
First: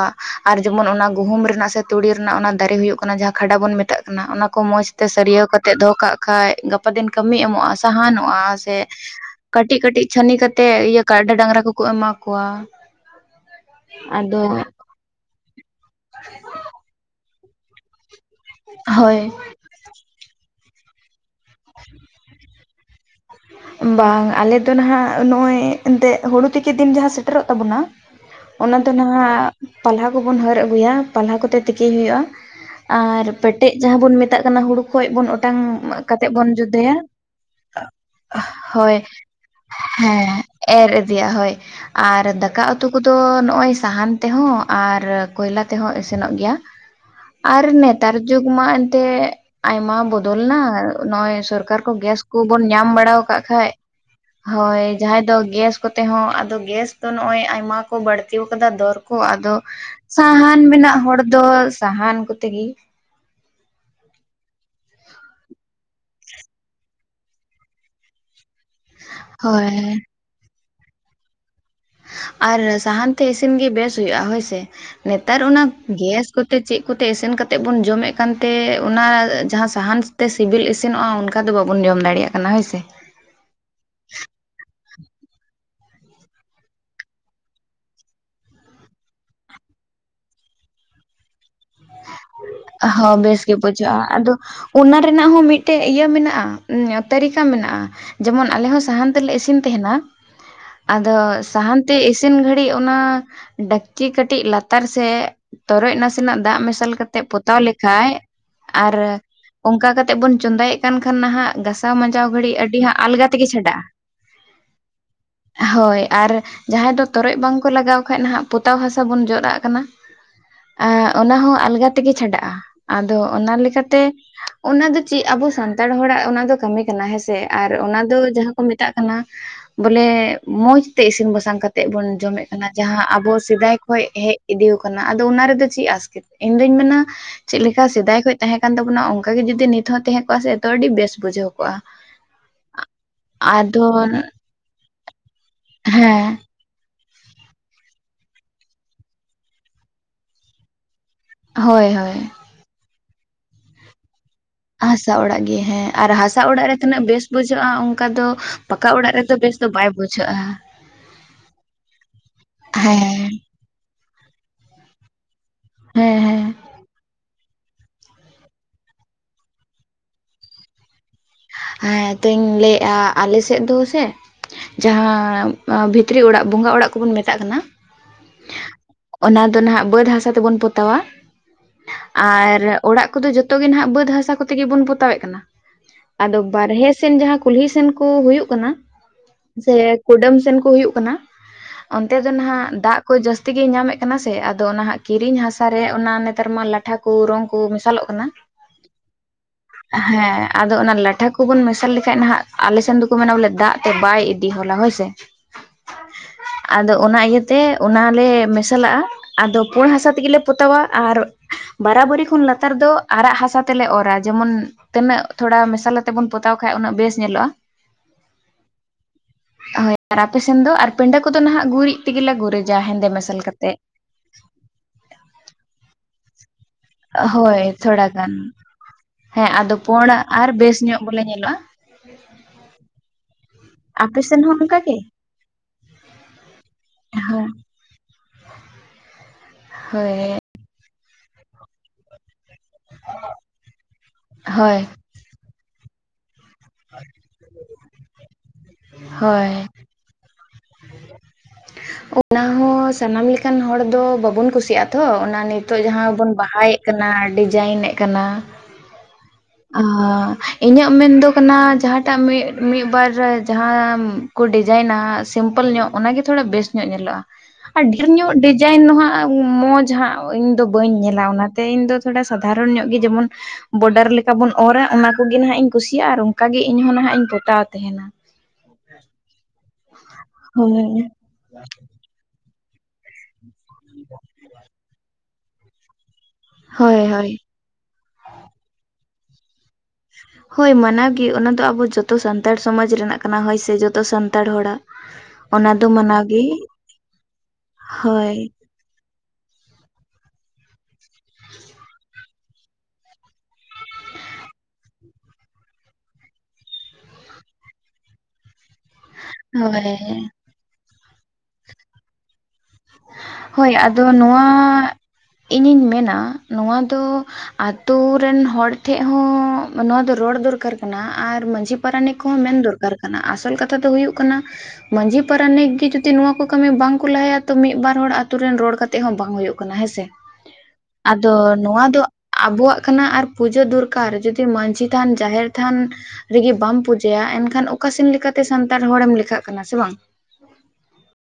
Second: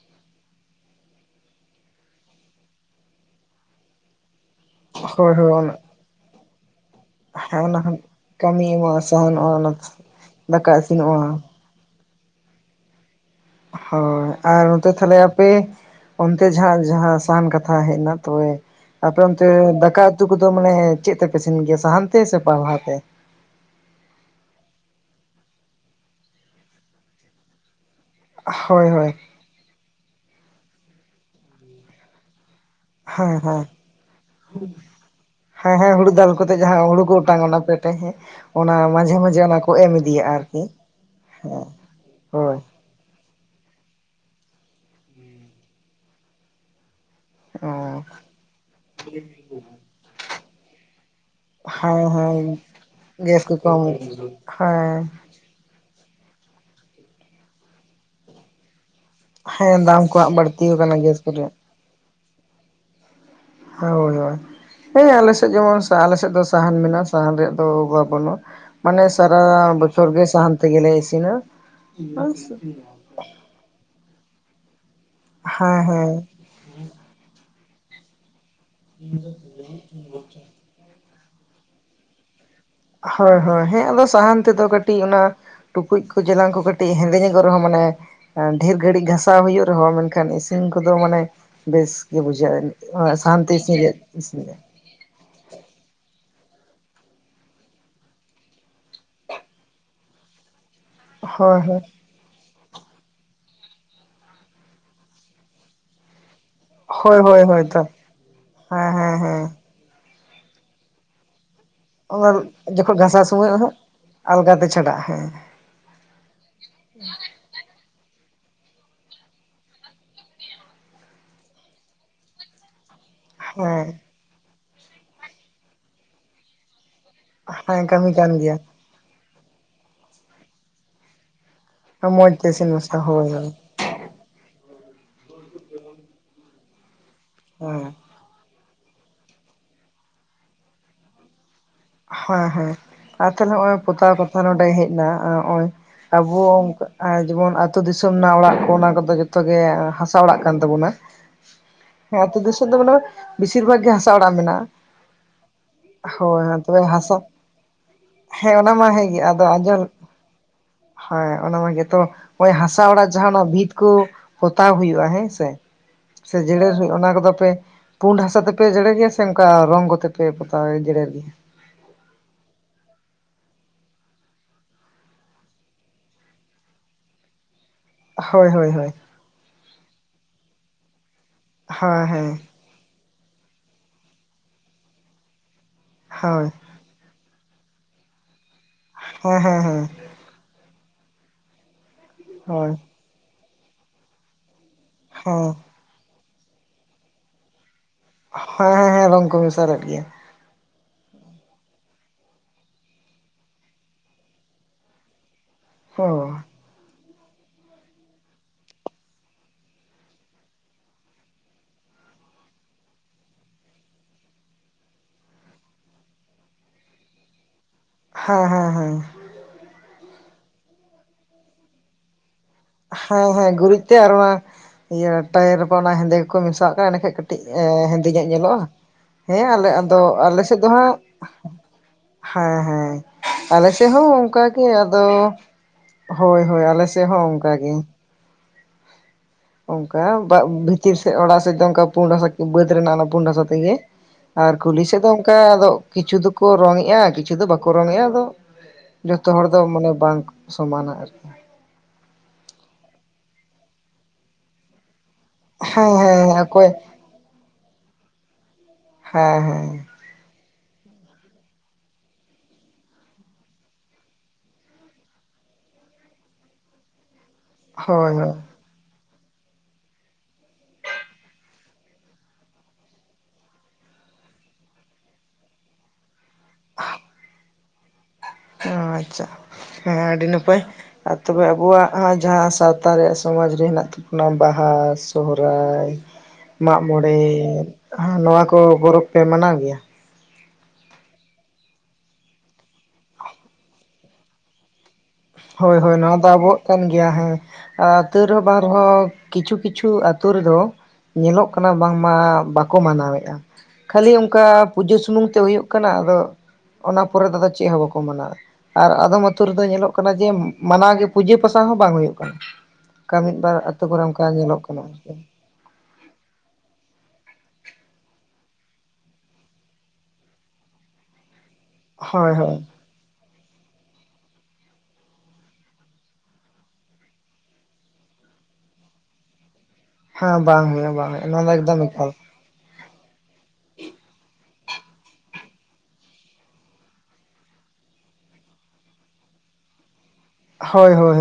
ᱟᱨ ᱡᱮᱢᱚᱱ ᱚᱱᱟ ᱜᱩᱦᱩᱢ ᱨᱮᱱᱟᱜ ᱥᱮ ᱛᱩᱲᱤ ᱨᱮᱱᱟᱜ ᱚᱱᱟ ᱫᱟᱨᱮ ᱦᱩᱭᱩᱜ ᱠᱟᱱᱟ, ᱡᱟᱦᱟᱸ ᱠᱷᱟᱰᱟ ᱵᱚᱱ ᱢᱮᱛᱟᱜ ᱠᱟᱱᱟ ᱚᱱᱟ ᱾ ᱠᱚ ᱢᱚᱡᱽ ᱛᱮ ᱦᱳᱭ ᱥᱟᱹᱨᱭᱟᱹᱣ ᱦᱳᱭ ᱠᱟᱛᱮ ᱚᱱᱟ ᱫᱚᱦᱚ ᱠᱟᱜ ᱠᱷᱟᱡ ᱜᱟᱯᱟ ᱫᱤᱱ ᱠᱟᱹᱢᱤ ᱦᱮᱸ ᱮᱢᱚᱜᱼᱟ, ᱚᱱᱟ ᱥᱟᱦᱟᱱᱚᱜᱼᱟ, ᱠᱟᱹᱢᱤ ᱥᱮ ᱮᱢᱚᱜᱼᱟ ᱥᱟᱦᱟᱱᱚᱜᱼᱟ ᱚᱱᱟ ᱠᱟᱹᱴᱤᱡ ᱠᱟᱹᱴᱤᱡ ᱪᱷᱟᱹᱱᱤ ᱠᱟᱛᱮ ᱫᱟᱠᱟ ᱤᱭᱟᱹ ᱠᱟᱰᱟ ᱤᱥᱤᱱᱚᱜᱼᱟ ᱰᱟᱝᱨᱟ ᱠᱚᱠᱚ ᱮᱢᱟ ᱠᱚᱣᱟ ᱾ ᱠᱚᱣᱟ ᱾ ᱦᱳᱭ ᱟᱨ ᱚᱱᱛᱮ ᱛᱟᱦᱚᱞᱮ ᱟᱯᱮ ᱚᱱᱛᱮ ᱡᱟᱦᱟᱸ ᱡᱟᱦᱟᱸ ᱥᱟᱦᱟᱱ ᱠᱟᱛᱷᱟ ᱦᱮᱡ ᱮᱱᱟ ᱾ ᱛᱚᱵᱮ ᱟᱯᱮ ᱦᱳᱭ ᱚᱱᱛᱮ ᱫᱟᱠᱟ ᱩᱛᱩ ᱠᱚᱫᱚ ᱢᱟᱱᱮ ᱪᱮᱫ ᱛᱮᱯᱮ ᱤᱥᱤᱱ ᱜᱮᱭᱟ ᱥᱟᱦᱟᱱ ᱛᱮ ᱥᱮ ᱯᱟᱞᱦᱟ ᱛᱮ ᱾ ᱵᱟᱝ ᱟᱞᱮ ᱫᱚ ᱱᱟᱦᱜ ᱱᱚᱜᱼᱚᱭ ᱮᱱᱛᱮ ᱦᱩᱲᱩ ᱛᱤᱠᱤ ᱫᱤᱱ ᱡᱟᱦᱟᱸ ᱥᱮᱴᱮᱨᱚᱜ ᱛᱟᱵᱚᱱᱟ, ᱚᱱᱟ ᱦᱳᱭ ᱫᱚ ᱦᱳᱭ ᱱᱟᱦᱜ ᱯᱟᱞᱦᱟ ᱠᱚᱵᱚᱱ ᱦᱟᱹᱨ ᱟᱹᱜᱩᱭᱟ, ᱯᱟᱞᱦᱟ ᱠᱚᱛᱮ ᱛᱤᱠᱤᱭ ᱦᱩᱭᱩᱜᱼᱟ ᱾ ᱟᱨ ᱦᱮᱸ ᱦᱮᱸ ᱯᱮᱴᱮᱡ ᱡᱟᱦᱟᱸ ᱵᱚᱱ ᱢᱮᱛᱟᱜ ᱠᱟᱱᱟ, ᱦᱳᱲᱩ ᱠᱷᱚᱱ ᱵᱚᱱ ᱚᱴᱟᱝ ᱦᱮᱸ ᱦᱮᱸ ᱦᱩᱲᱩ ᱠᱟᱛᱮ ᱫᱟᱞ ᱵᱚᱱ ᱠᱚᱛᱮ ᱡᱟᱦᱟᱸ ᱡᱩᱫᱽᱫᱷᱟᱹᱭᱟ, ᱦᱩᱲᱩ ᱠᱚ ᱚᱴᱟᱝ ᱚᱱᱟ ᱯᱮᱴᱮ ᱦᱮᱸ ᱚᱱᱟ ᱦᱳᱭ, ᱢᱟᱡᱷᱮ ᱢᱟᱡᱷᱮ ᱚᱱᱟ ᱠᱚ ᱮᱢ ᱤᱫᱤᱭᱟᱜᱼᱟ ᱦᱮᱸ, ᱟᱨᱠᱤ ᱮᱨ ᱤᱫᱤᱭᱟ ᱦᱳᱭ ᱦᱮᱸ ᱟᱨ ᱦᱳᱭ ᱫᱟᱠᱟ ᱩᱛᱩ ᱩᱛᱩ ᱠᱚᱫᱚ ᱱᱚᱜᱼᱚᱭ ᱥᱟᱦᱟᱱ ᱛᱮᱦᱚᱸ ᱟᱨ ᱠᱚᱭᱞᱟ ᱛᱮᱦᱚᱸ ᱤᱥᱤᱱᱚᱜ ᱜᱮᱭᱟ ᱾ ᱟᱨ ᱱᱮᱛᱟᱨ ᱡᱩᱜᱽ ᱢᱟ ᱮᱱᱛᱮ ᱟᱭᱢᱟ ᱵᱚᱫᱚᱞᱱᱟ ᱱᱚᱜᱼᱚᱭ ᱥᱚᱨᱠᱟᱨ ᱠᱚ ᱦᱮᱸ ᱜᱮᱥ ᱠᱚᱵᱚᱱ ᱦᱮᱸ ᱧᱟᱢ ᱵᱟᱲᱟ ᱟᱠᱟᱫ ᱜᱮᱥ ᱠᱚ ᱠᱷᱟᱡ, ᱠᱚᱢ ᱦᱳᱭ ᱦᱮᱸ ᱡᱟᱦᱟᱸᱭ ᱫᱚ ᱜᱮᱥ ᱠᱚᱛᱮ ᱦᱚᱸ, ᱟᱫᱚ ᱜᱮᱥ ᱫᱚ ᱱᱚᱜᱼᱚᱭ ᱟᱭᱢᱟ ᱠᱚ ᱵᱟᱹᱲᱛᱤ ᱟᱠᱟᱫᱟ ᱫᱚᱨ ᱠᱚ ᱟᱫᱚ ᱦᱮᱸ ᱫᱟᱢ ᱠᱚ ᱦᱟᱸᱜ ᱥᱟᱦᱟᱱ ᱵᱟᱹᱲᱛᱤ ᱟᱠᱟᱱᱟ ᱢᱮᱱᱟᱜ ᱜᱮᱥ ᱦᱚᱲ ᱫᱚ ᱠᱚᱨᱮ ᱥᱟᱦᱟᱱ ᱠᱚᱛᱮ ᱜᱮ ᱾ ᱦᱳᱭ ᱦᱳᱭ ᱾ ᱦᱮᱸ, ᱟᱞᱮ ᱥᱮᱫ ᱡᱮᱢᱚᱱ ᱟᱞᱮ ᱥᱮᱫ ᱫᱚ ᱥᱟᱦᱟᱱ ᱢᱮᱱᱟᱜᱼᱟ, ᱥᱟᱦᱟᱱ ᱨᱮᱭᱟᱜ ᱫᱚ ᱚᱵᱷᱟᱵ ᱵᱟᱹᱱᱩᱜᱼᱟ ᱾ ᱢᱟᱱᱮ ᱥᱟᱨᱟ ᱦᱳᱭ ᱵᱚᱪᱷᱚᱨ ᱜᱮ ᱥᱟᱦᱟᱱ ᱛᱮ ᱜᱮᱞᱮ ᱤᱥᱤᱱᱟ ᱾ ᱟᱨ ᱥᱟᱦᱟᱱ ᱛᱮ ᱤᱥᱤᱱ ᱜᱮ ᱵᱮᱥ ᱦᱩᱭᱩᱜᱼᱟ ᱦᱳᱭ ᱥᱮ, ᱱᱮᱛᱟᱨ ᱚᱱᱟ ᱦᱮᱸ ᱦᱮᱸ ᱜᱮᱥ ᱛᱮ ᱪᱮᱫ ᱠᱚᱛᱮ ᱤᱥᱤᱱ ᱠᱟᱛᱮ ᱵᱚᱱ ᱡᱚᱢᱮᱫ ᱠᱟᱱᱛᱮ ᱚᱱᱟ ᱡᱟᱦᱟᱸ ᱥᱟᱦᱟᱱ ᱛᱮ ᱥᱤᱵᱤᱞ ᱤᱥᱤᱱᱚᱜᱼᱟ, ᱚᱱᱠᱟ ᱫᱚ ᱵᱟᱵᱚᱱ ᱡᱚᱢ ᱫᱟᱲᱮᱭᱟᱜ ᱠᱟᱱᱟ ᱦᱳᱭ ᱥᱮ ᱾ ᱦᱳᱭ ᱦᱳᱭ, ᱦᱮᱸ ᱟᱫᱚ ᱥᱟᱦᱟᱱ ᱛᱮᱫᱚ ᱠᱟᱹᱴᱤᱡ ᱚᱱᱟ ᱴᱩᱠᱩᱡ ᱠᱚ ᱪᱮᱞᱟᱝ ᱠᱚ ᱠᱟᱹᱴᱤᱡ ᱦᱮᱸᱫᱮ ᱧᱚᱜᱚᱜ ᱨᱮᱦᱚᱸ ᱢᱟᱱᱮ ᱰᱷᱮᱨ ᱜᱷᱟᱹᱲᱤᱡ ᱜᱷᱟᱥᱟᱣ ᱦᱩᱭᱩᱜ ᱨᱮᱦᱚᱸ, ᱢᱮᱱᱠᱷᱟᱱ ᱤᱥᱤᱱ ᱠᱚᱫᱚ ᱢᱟᱱᱮ ᱵᱮᱥ ᱜᱮ ᱵᱩᱡᱷᱟᱹᱜ ᱦᱚᱸ ᱵᱮᱥ ᱥᱟᱦᱟᱱᱛᱮ ᱜᱮ ᱤᱥᱤᱱ ᱵᱩᱡᱷᱟᱹᱜᱼᱟ ᱟᱫᱚ ᱨᱮ ᱾ ᱚᱱᱟ ᱨᱮᱱᱟᱜ ᱦᱚᱸ ᱢᱤᱫᱴᱮᱡ ᱤᱭᱟᱹ ᱢᱮᱱᱟᱜᱼᱟ ᱛᱟᱹᱨᱤᱠᱟ ᱢᱮᱱᱟᱜᱼᱟ ᱾ ᱡᱮᱢᱚᱱ ᱟᱞᱮ ᱦᱚᱸ ᱥᱟᱦᱟᱱ ᱛᱮᱞᱮ ᱤᱥᱤᱱ ᱛᱟᱦᱮᱱᱟ, ᱟᱫᱚ ᱦᱳᱭ ᱥᱟᱦᱟᱱ ᱦᱳᱭ ᱛᱮ ᱤᱥᱤᱱ ᱜᱷᱟᱲᱤᱡ ᱚᱱᱟ ᱰᱮᱠᱪᱤ ᱠᱟᱹᱴᱤᱡ ᱞᱟᱛᱟᱨ ᱥᱮ ᱛᱚᱨᱚᱡ ᱱᱟᱥᱮ ᱱᱟᱜ ᱫᱟᱜ ᱢᱮᱥᱟ ᱥᱟᱞ ᱦᱳᱭ ᱠᱟᱛᱮ ᱦᱳᱭ ᱯᱚᱛᱟᱣ ᱦᱳᱭ ᱛᱚ ᱞᱮᱠᱷᱟᱡ ᱦᱮᱸ ᱟᱨ ᱦᱮᱸ ᱦᱮᱸ ᱚᱱᱠᱟ ᱠᱟᱛᱮ ᱵᱚᱱ ᱪᱚᱸᱫᱟᱭᱮᱫ ᱠᱟᱱ ᱠᱷᱟᱱ ᱱᱟᱦᱜ ᱜᱷᱟᱥᱟᱣ ᱢᱟᱡᱟᱣ ᱚᱱᱟ ᱜᱷᱟᱹᱲᱤᱡ ᱟᱹᱰᱤ ᱦᱟᱜ ᱡᱚᱠᱷᱚᱱ ᱜᱷᱟᱥᱟᱣ ᱟᱞᱜᱟ ᱛᱮᱜᱮ ᱥᱚᱢᱚᱭ ᱦᱟᱸᱜ ᱪᱷᱟᱰᱟᱜᱼᱟ ᱟᱞᱜᱟᱛᱮ ᱪᱷᱟᱰᱟᱜᱼᱟ ᱦᱮᱸ ᱾ ᱦᱳᱭ ᱟᱨ ᱡᱟᱦᱟᱸᱭ ᱫᱚ ᱛᱚᱨᱚᱡ ᱵᱟᱝᱠᱚ ᱞᱟᱜᱟᱣ ᱠᱷᱟᱱ ᱱᱟᱦᱜ ᱯᱚᱛᱟᱣ ᱦᱟᱥᱟ ᱵᱚᱱ ᱡᱚᱫ ᱟᱜ ᱠᱟᱱᱟ ᱾ ᱮ ᱚᱱᱟᱦᱚᱸ ᱟᱞᱜᱟ ᱛᱮᱜᱮ ᱪᱷᱟᱰᱟᱜᱼᱟ ᱾ ᱟᱫᱚ ᱚᱱᱟ ᱦᱮᱸ ᱞᱮᱠᱟᱛᱮ ᱚᱱᱟ ᱫᱚ ᱪᱮᱫ ᱟᱵᱚ ᱥᱟᱱᱛᱟᱲ ᱦᱚᱲᱟᱜ ᱚᱱᱟ ᱫᱚ ᱠᱟᱹᱢᱤ ᱠᱟᱱᱟ ᱦᱮᱸᱥᱮ ᱟᱨ ᱦᱮᱸ ᱚᱱᱟ ᱠᱟᱹᱢᱤ ᱫᱚ ᱠᱟᱱ ᱡᱟᱦᱟᱸ ᱜᱮᱭᱟ ᱠᱚ ᱢᱮ ᱢᱮᱛᱟᱜ ᱠᱟᱱᱟ ᱵᱚᱞᱮ ᱢᱚᱸᱡᱽ ᱛᱮ ᱤᱥᱤᱱ ᱵᱟᱥᱟᱝ ᱠᱟᱛᱮ ᱛᱮ ᱵᱚᱱ ᱢᱚᱸᱡᱽ ᱡᱚᱢᱮᱫ ᱛᱮ ᱠᱟᱱᱟ, ᱤᱥᱤᱱ ᱵᱟᱥᱟ ᱡᱟᱦᱟᱸ ᱦᱳᱭ ᱟᱵᱚ ᱥᱮᱫᱟᱭ ᱠᱷᱚᱱ ᱦᱮᱡ ᱤᱫᱤ ᱟᱠᱟᱱᱟ, ᱟᱫᱚ ᱚᱱᱟ ᱨᱮᱫᱚ ᱪᱮᱫ ᱟᱥᱠᱮᱛ ᱾ ᱤᱧ ᱫᱩᱧ ᱢᱮᱱᱟ ᱪᱮᱫ ᱦᱳᱭ ᱞᱮᱠᱟ ᱦᱮᱸ ᱥᱮᱫᱟᱭ ᱠᱷᱚᱡ ᱛᱟᱦᱮᱸ ᱠᱟᱱ ᱛᱟᱵᱚᱱᱟ, ᱚᱱᱠᱟ ᱜᱮ ᱡᱩᱫᱤ ᱱᱤᱛ ᱦᱚᱸ ᱛᱟᱦᱮᱸ ᱠᱚᱜᱼᱟ ᱥᱮ ᱮᱛᱚ ᱟᱹᱰᱤ ᱵᱮᱥ ᱵᱩᱡᱷᱟᱹᱣ ᱠᱚᱜᱼᱟ ᱾ ᱦᱮᱸ ᱦᱮᱸ ᱟᱨ ᱛᱟᱦᱚᱞᱮ ᱱᱚᱜᱼᱚᱭ ᱯᱚᱛᱟᱣ ᱠᱟᱛᱷᱟ ᱱᱚᱸᱰᱮ ᱦᱮᱡ ᱮᱱᱟ ᱱᱚᱜᱼᱚᱭ ᱦᱮᱸ ᱟᱵᱚ ᱟᱨ ᱡᱮᱢᱚᱱ ᱟᱹᱛᱩ ᱫᱤᱥᱚᱢ ᱨᱮᱱᱟᱜ ᱚᱲᱟᱜ ᱠᱚ ᱚᱱᱟ ᱠᱚᱫᱚ ᱡᱚᱛᱚ ᱜᱮ ᱦᱟᱥᱟ ᱚᱲᱟᱜ ᱠᱟᱱ ᱛᱟᱵᱚᱱᱟ ᱦᱳᱭ ᱾ ᱦᱳᱭ ᱦᱮᱸ, ᱟᱹᱛᱩ ᱫᱤᱥᱚᱢ ᱫᱚ ᱢᱟᱱᱮ ᱵᱮᱥᱤᱨ ᱵᱷᱟᱜ ᱜᱮ ᱦᱟᱥᱟ ᱚᱲᱟᱜ ᱢᱮᱱᱟᱜᱼᱟ ᱾ ᱦᱟᱥᱟ ᱚᱲᱟᱜ ᱜᱮ ᱦᱮᱸ ᱟᱨ ᱦᱟᱥᱟ ᱚᱲᱟᱜ ᱨᱮ ᱾ ᱛᱚᱵᱮ ᱡᱟᱦᱟᱸ ᱛᱤᱱᱟᱹᱜ ᱦᱟᱥᱟ ᱵᱮᱥ ᱵᱩᱡᱷᱟᱹᱜᱼᱟ ᱚᱱᱠᱟ ᱫᱚ ᱦᱮᱸ ᱚᱱᱟ ᱢᱟ ᱯᱟᱠᱟ ᱦᱮᱸ ᱚᱲᱟᱜ ᱜᱮ ᱨᱮᱫᱚ ᱟᱫᱚ ᱵᱮᱥ ᱫᱚ ᱟᱸᱡᱚᱢ ᱵᱟᱭ ᱵᱩᱡᱷᱟᱹᱜᱼᱟ᱾ ᱦᱮᱸ ᱚᱱᱟ ᱢᱟ ᱜᱮᱛᱚ ᱱᱚᱜ ᱦᱟᱥᱟ ᱚᱲᱟᱜ ᱦᱮᱸ ᱡᱟᱦᱟᱸ ᱵᱷᱤᱛ ᱠᱚ ᱯᱚᱛᱟᱣ ᱦᱩᱭᱩᱜᱼᱟ ᱦᱮᱸᱥᱮ ᱦᱮᱸ ᱦᱮᱸ ᱡᱮᱨᱮᱲ ᱦᱩᱭᱩᱜ ᱚᱱᱟ ᱠᱚᱫᱚ ᱯᱮ ᱯᱩᱸᱰ ᱦᱟᱥᱟ ᱛᱮᱯᱮ ᱡᱮᱨᱮᱨ ᱜᱮᱭᱟ ᱥᱮ ᱚᱱᱠᱟ ᱨᱚᱝ ᱠᱚᱛᱮᱯᱮ ᱯᱚᱛᱟᱣ ᱡᱮᱨᱮᱲ ᱜᱮᱭᱟ᱾ ᱦᱮᱸ ᱛᱚᱧ ᱞᱟᱹᱭᱮᱜᱼᱟ ᱟᱞᱮ ᱥᱮᱫ ᱫᱚᱥᱮ ᱡᱟᱦᱟᱸ ᱵᱷᱤᱛᱨᱤ ᱚᱲᱟᱜ ᱵᱚᱸᱜᱟ ᱚᱲᱟᱜ ᱠᱚᱵᱚᱱ ᱢᱮᱛᱟᱜ ᱠᱟᱱᱟ᱾ ᱦᱳᱭ ᱦᱳᱭ ᱦᱳᱭ ᱚᱱᱟ ᱫᱚ ᱱᱟᱦᱟᱜ ᱵᱟᱹᱫᱽ ᱦᱟᱥᱟ ᱛᱮᱵᱚᱱ ᱯᱚᱛᱟᱣᱟ ᱦᱳᱭ ᱦᱮᱸ ᱟᱨ ᱚᱲᱟᱜ ᱠᱚᱫᱚ ᱡᱚᱛᱚ ᱜᱮ ᱱᱟᱦᱱᱟᱜ ᱵᱟᱹᱫᱽ ᱦᱟᱥᱟ ᱠᱚᱛᱮᱜᱮ ᱵᱚᱱ ᱯᱚᱛᱟᱣᱮᱫ ᱠᱟᱱᱟ᱾ ᱟᱫᱚ ᱦᱳᱭ ᱵᱟᱨᱦᱮ ᱥᱮᱱ ᱡᱟᱦᱟᱸ ᱠᱩᱞᱦᱤ ᱥᱮᱱ ᱠᱚ ᱦᱳᱭᱳ ᱠᱟᱱᱟ ᱦᱮᱸ ᱦᱮᱸ ᱥᱮᱼᱼ ᱦᱮᱸ ᱠᱩᱰᱟᱹᱢ ᱥᱮᱱ ᱠᱚ ᱦᱩᱭᱩᱜ ᱠᱟᱱᱟ ᱚᱱᱛᱮ ᱫᱚ ᱱᱟᱦᱟᱜ ᱦᱳᱭ ᱫᱟᱜ ᱠᱚ ᱡᱟᱹᱥᱛᱤ ᱜᱮ ᱧᱟᱢᱮᱫ ᱠᱟᱱᱟ ᱥᱮ ᱟᱫᱚ ᱱᱟᱦᱟᱜ ᱦᱮᱸ ᱠᱤᱨᱤᱧ ᱦᱮᱸ ᱦᱟᱥᱟ ᱨᱮ ᱚᱱᱟ ᱱᱮᱛᱟᱨ ᱢᱟ ᱞᱟᱴᱷᱟ ᱠᱚ ᱨᱚᱝ ᱠᱚ ᱢᱮᱥᱟᱞᱚᱜ ᱠᱟᱱᱟ᱾ ᱦᱮᱸ ᱦᱮᱸ ᱨᱚᱝ ᱠᱚ ᱢᱮᱥᱟᱞᱮᱫ ᱜᱮᱭᱟ *inaudible* ᱦᱮᱸ ᱟᱫᱚ ᱚᱱᱟ ᱞᱟᱹᱴᱩ ᱠᱟᱴᱷᱟ ᱠᱚᱵᱚᱱ ᱢᱮᱥᱟᱞ ᱞᱮᱠᱷᱟᱱ ᱱᱟᱦᱟᱜ ᱟᱞᱮ ᱥᱮᱱ ᱫᱚᱠᱚ ᱢᱮᱱᱟ ᱵᱚᱞᱮ ᱫᱟᱜ ᱛᱮ ᱵᱟᱭ ᱤᱫᱤ ᱦᱚᱞᱟ ᱦᱳᱭ ᱥᱮᱼᱼ ᱦᱚᱸ ᱟᱫᱚ ᱚᱱᱟ ᱤᱭᱟᱹᱛᱮ ᱚᱱᱟᱞᱮ ᱢᱮᱥᱟᱞᱟᱜᱼᱟ ᱟᱫᱚ ᱯᱩᱬ ᱦᱟᱥᱟ ᱛᱮᱜᱮ ᱞᱮ ᱯᱚᱛᱟᱣᱟ ᱟᱨᱼᱼ ᱵᱟᱨᱟᱵᱚᱨᱤ ᱠᱷᱚᱱ ᱞᱟᱛᱟᱨ ᱫᱚ ᱟᱨᱟᱜ ᱦᱟᱥᱟ ᱛᱮᱞᱮ ᱚᱨᱟ ᱡᱮᱢᱚᱱ ᱛᱤᱱᱟᱹᱜ ᱛᱷᱚᱲᱟ ᱢᱮᱥᱟᱞᱼᱼ ᱛᱮ ᱵᱚᱱ ᱯᱚᱛᱟᱣ ᱠᱷᱟᱡ ᱩᱱᱟᱹᱜ ᱵᱮᱥ ᱧᱮᱞᱚᱜᱼᱟ᱾ ᱦᱮᱸ ᱦᱮᱸ ᱦᱮᱸ ᱦᱳᱭ ᱟᱨ ᱟᱯᱮ ᱥᱮᱱ ᱫᱚ ᱟᱨ ᱯᱤᱸᱰᱟᱹ ᱠᱚᱫᱚ ᱱᱟᱦᱟᱜ ᱜᱩᱨᱤᱡ ᱛᱮᱜᱮ ᱞᱮ ᱜᱩᱨᱤᱡᱟ᱾ ᱦᱮᱸᱫᱮ ᱦᱮᱸ ᱢᱮᱥᱟᱞ ᱦᱮᱸ ᱠᱟᱛᱮᱜ ᱜᱩᱨᱤᱡ ᱛᱮ ᱟᱨ ᱚᱱᱟ ᱤᱭᱟᱹ ᱴᱟᱭᱟᱨ ᱵᱟᱱᱟ ᱦᱮᱸᱫᱮᱼᱼ ᱠᱚ ᱢᱮᱥᱟᱣᱟᱜ ᱠᱟᱱᱟ ᱮᱸᱰᱮᱷᱟᱟᱱ ᱠᱟᱹᱴᱤᱡ ᱦᱳᱭ ᱛᱷᱚᱲᱟ ᱦᱮᱸᱫᱮ ᱧᱚᱜ ᱜᱟᱱ ᱧᱮᱞᱚᱜᱼᱟ᱾ ᱦᱮᱸ ᱟᱞᱮ ᱟᱫᱚ ᱯᱩᱬ ᱟᱞᱮ ᱟᱨ ᱥᱮᱫ ᱫᱚ ᱵᱮᱥ ᱦᱟᱸᱜᱼᱼ ᱧᱚᱜ ᱵᱚᱞᱮ ᱧᱮᱞᱚᱜᱼᱟ ᱦᱮᱸ ᱦᱮᱸ ᱟᱞᱮ ᱥᱮᱫ ᱦᱚᱸ ᱟᱯᱮ ᱥᱮᱱ ᱦᱚᱸ ᱚᱱᱠᱟᱜᱮ ᱚᱱᱠᱟ ᱜᱮ ᱟᱫᱚᱼᱼ ᱦᱳᱭ ᱦᱳᱭ ᱟᱞᱮ ᱥᱮᱫ ᱦᱚᱸ ᱚᱱᱠᱟ ᱜᱮᱼᱼ *unintelligible* ᱚᱱᱠᱟ ᱦᱳᱭ ᱵᱷᱤᱛᱤᱨ ᱥᱮᱫ ᱚᱲᱟᱜ ᱥᱮᱫ ᱫᱚ ᱚᱱᱠᱟ ᱯᱩᱱᱰ ᱦᱟᱥᱟ ᱵᱟᱹᱫᱽ ᱨᱮᱱᱟᱜᱼᱼ ᱯᱩᱱᱰ ᱟᱥᱟ ᱛᱮᱜᱮ ᱟᱨ ᱦᱳᱭ ᱠᱩᱞᱦᱤ ᱥᱮᱫ ᱫᱚ ᱚᱱᱠᱟ ᱟᱫᱚᱼᱼ ᱠᱤᱪᱷᱩ ᱫᱚᱠᱚ ᱨᱚᱝ ᱮᱼᱟ ᱠᱤᱪᱷᱩ ᱫᱚ ᱵᱟᱠᱚ ᱨᱚᱝ ᱮᱫᱟ ᱟᱫᱚ ᱡᱚᱛᱚ ᱦᱚᱲ ᱫᱚ ᱦᱳᱭ ᱢᱟᱱᱮ ᱵᱟᱝᱼᱼ ᱥᱚᱢᱟᱱᱟ ᱟᱨᱠᱤ ᱚᱱᱟ ᱦᱚᱸ ᱥᱟᱱᱟᱢ ᱞᱮᱠᱟᱱ ᱦᱚᱲ ᱫᱚ ᱵᱟᱵᱚᱱ ᱠᱩᱥᱤᱭᱟᱜᱼᱟ ᱛᱚ ᱚᱱᱟ᱾ ᱱᱤᱛᱚᱜ ᱦᱮᱸ ᱡᱟᱦᱟᱸ ᱵᱚᱱ ᱦᱮᱸ ᱚᱠᱚᱭ ᱵᱟᱦᱟᱭᱮᱫ ᱠᱟᱱᱟ ᱰᱤᱡᱟᱭᱤᱱ ᱠᱟᱱᱟ᱾ ᱦᱮᱸ ᱦᱮᱸ ᱟᱹ ᱤᱧᱟᱹᱜ ᱢᱮᱱᱫᱚ ᱠᱟᱱᱟ ᱡᱟᱦᱟᱸᱴᱟᱜ ᱢᱤᱫ ᱵᱟᱨ ᱡᱟᱦᱟᱸ᱾ ᱠᱚ ᱰᱤᱡᱟᱭᱤᱱᱟ ᱥᱤᱢᱯᱮᱞ ᱧᱚᱜ ᱚᱱᱟᱜᱮ ᱛᱷᱚᱲᱟ ᱵᱮᱥ ᱧᱚᱜ ᱧᱮᱞᱚᱜᱼᱟ ᱟᱨ ᱰᱷᱮᱨ ᱦᱳᱭ ᱧᱚᱜ ᱦᱳᱭ ᱡᱟ ᱫᱚ ᱦᱟᱸᱜ ᱢᱚᱡᱽ ᱦᱟᱸᱜ ᱤᱧ ᱫᱚ ᱵᱟᱹᱧ ᱧᱮᱞᱟ ᱚᱱᱟᱛᱮ ᱤᱧ ᱫᱚ ᱛᱷᱚᱲᱟ ᱥᱟᱫᱷᱟᱨᱚᱱ ᱧᱚᱜ ᱜᱮ ᱡᱮᱢᱚᱱᱼᱼ ᱵᱚᱰᱟᱨ ᱞᱮᱠᱟ ᱵᱚᱱ ᱚᱨᱟ ᱚᱱᱟ ᱠᱚᱜᱮ ᱱᱟᱦᱟᱜ ᱤᱧ ᱠᱩᱥᱤᱭᱟᱜᱼᱟ ᱟᱨ ᱚᱱᱠᱟ ᱜᱮ ᱤᱧᱦᱚᱸ ᱱᱟᱦᱟᱜ ᱤᱧ ᱯᱚᱛᱟᱣ ᱛᱟᱦᱮᱱᱟ᱾ ᱚ ᱟᱪᱷᱟ ᱦᱮᱸ ᱟᱹᱰᱤ ᱱᱟᱯᱟᱭ ᱦᱳᱭ ᱟᱨ ᱛᱚᱵᱮ ᱟᱵᱚᱣᱟᱜᱼᱼ ᱟᱨ ᱡᱟᱦᱟᱸ ᱥᱟᱶᱛᱟ ᱨᱮᱭᱟᱜ ᱥᱚᱢᱟᱡᱽ ᱨᱮ ᱦᱮᱱᱟᱜ ᱛᱟᱵᱚᱱᱟ ᱵᱟᱦᱟ ᱥᱚᱦᱟᱨᱟᱭᱼᱼ ᱢᱟᱜᱽ ᱦᱳᱭ ᱢᱚᱬᱮ ᱦᱳᱭ ᱱᱚᱣᱟ ᱠᱚ ᱯᱚᱨᱚᱵᱽ ᱯᱮ ᱢᱟᱱᱟᱣ ᱜᱮᱭᱟ᱾ ᱦᱳᱭ ᱢᱟᱱᱟᱣ ᱜᱮ ᱚᱱᱟ ᱫᱚ ᱟᱵᱚ ᱡᱚᱛᱚ ᱥᱟᱱᱛᱟᱲ ᱥᱚᱢᱟᱡᱽ ᱨᱮᱱᱟᱜ ᱠᱟᱱᱟ ᱦᱳᱭ ᱥᱮ ᱡᱚᱛᱚ ᱥᱟᱱᱛᱟᱲ ᱦᱚᱲᱟᱜ᱾ ᱚᱱᱟ ᱦᱳᱭ ᱦᱳᱭ ᱱᱚᱣᱟ ᱢᱟᱱᱟᱣ ᱫᱚ ᱜᱮ ᱟᱵᱚᱣᱟᱜ ᱠᱟᱱ ᱜᱮᱭᱟ ᱦᱮᱸ ᱛᱟᱹᱣ ᱦᱳᱭ ᱨᱮᱦᱚᱸ ᱵᱟᱝᱼᱼ ᱦᱚᱸ ᱠᱤᱪᱷᱩ ᱠᱤᱪᱷᱩ ᱟᱹᱛᱩ ᱨᱮᱫᱚ ᱧᱮᱞᱚᱜ ᱠᱟᱱᱟ ᱵᱟᱝᱢᱟ ᱵᱟᱠᱚ ᱢᱟᱱᱟᱣᱮᱫᱼᱟ ᱠᱷᱟᱹᱞᱤ ᱚᱱᱠᱟ ᱯᱩᱡᱟᱹ ᱥᱩᱢᱩᱝ ᱛᱮ ᱦᱩᱭᱩᱜ ᱠᱟᱱᱟ ᱟᱫᱚ ᱚᱱᱟ ᱯᱚᱨᱮ ᱛᱚ ᱪᱮᱫ ᱦᱚᱸ ᱵᱟᱠᱚ ᱢᱟᱱᱟᱣᱟ ᱟᱨ ᱟᱫᱚᱢ ᱟ ᱟᱹᱛᱩ ᱨᱮᱫᱚ ᱦᱳᱭ ᱧᱮᱞᱚᱜ ᱠᱟᱱᱟ ᱡᱮ ᱢᱟᱱᱟᱣ ᱜᱮ ᱯᱩᱡᱟᱹ ᱯᱟᱥᱟ ᱦᱚᱸ ᱵᱟᱝ ᱦᱩᱭᱩᱜ ᱠᱟᱱᱟ ᱚᱱᱠᱟ ᱢᱤᱫ ᱵᱟᱨ ᱦᱳᱭ ᱟᱹᱛᱩ ᱠᱚᱨᱮ ᱟᱫᱚ ᱚᱱᱠᱟ ᱱᱚᱣᱟ ᱧᱮᱞᱚᱜ ᱠᱟᱱᱟ ᱟᱨᱠᱤ ᱤᱧᱤᱧ ᱢᱮᱱᱟ ᱱᱚᱣᱟ ᱫᱚᱼᱼ ᱟᱹᱛᱩ ᱨᱮᱱ ᱦᱚᱲ ᱴᱷᱮᱡ ᱦᱚᱸ ᱱᱚᱣᱟ ᱫᱚ ᱨᱚᱲ ᱫᱚᱨᱠᱟᱨ ᱠᱟᱱᱟ ᱟᱨ ᱢᱟᱺᱡᱷᱤ ᱯᱟᱨᱟᱱᱤᱠ ᱦᱳᱭ ᱠᱚᱦᱚᱸ ᱦᱳᱭ ᱢᱮᱱ ᱫᱚᱨᱠᱟᱨ ᱟᱥᱚᱞ ᱠᱟᱛᱷᱟ ᱫᱚ ᱦᱩᱭᱩᱜ ᱠᱟᱱᱟ ᱢᱟᱺᱡᱷᱤ ᱯᱟᱨᱟᱱᱤᱠ ᱜᱤ ᱡᱩᱫᱤ ᱱᱚᱣᱟ ᱠᱚ ᱠᱟᱹᱢᱤ ᱵᱟᱝ ᱠᱚ ᱞᱟᱦᱟᱭᱟ ᱛᱚ ᱢᱤᱫ ᱵᱟᱨ ᱦᱚᱲ ᱟᱛᱳ ᱨᱮᱱ ᱨᱚᱲ ᱠᱟᱛᱮᱫ ᱦᱚᱸ ᱵᱟᱝ ᱦᱩᱭᱩᱜ ᱠᱟᱱᱟ ᱦᱮᱸᱥᱮ ᱦᱮᱸ ᱵᱟᱝ ᱦᱩᱭᱩᱜᱼᱟ ᱵᱟᱝ ᱦᱩᱭᱩᱜᱼᱟ ᱱᱚᱣᱟ ᱫᱚ ᱮᱠᱫᱚᱢ ᱮᱠᱟᱞ ᱟᱵᱚᱣᱟᱜ ᱠᱟᱱᱟ ᱟᱨ ᱯᱩᱡᱟᱹ ᱫᱚᱨᱠᱟᱨ ᱡᱚᱫᱤ ᱢᱟᱺᱡᱷᱤ ᱛᱷᱟᱱ ᱡᱟᱦᱮᱨ ᱛᱷᱟᱱ ᱨᱤᱜᱤ ᱵᱟᱢ ᱯᱩᱡᱟᱹᱭᱟ ᱮᱱᱠᱷᱟᱱ ᱚᱠᱟ ᱥᱮᱱ ᱞᱮᱠᱟᱛᱮ ᱥᱟᱱᱛᱟᱲ ᱦᱚᱲᱮᱢ ᱞᱮᱠᱷᱟᱜ ᱠᱟᱱᱟ ᱥᱮ ᱵᱟᱝ ᱦᱳᱭ ᱦᱳᱭ ᱦᱳᱭ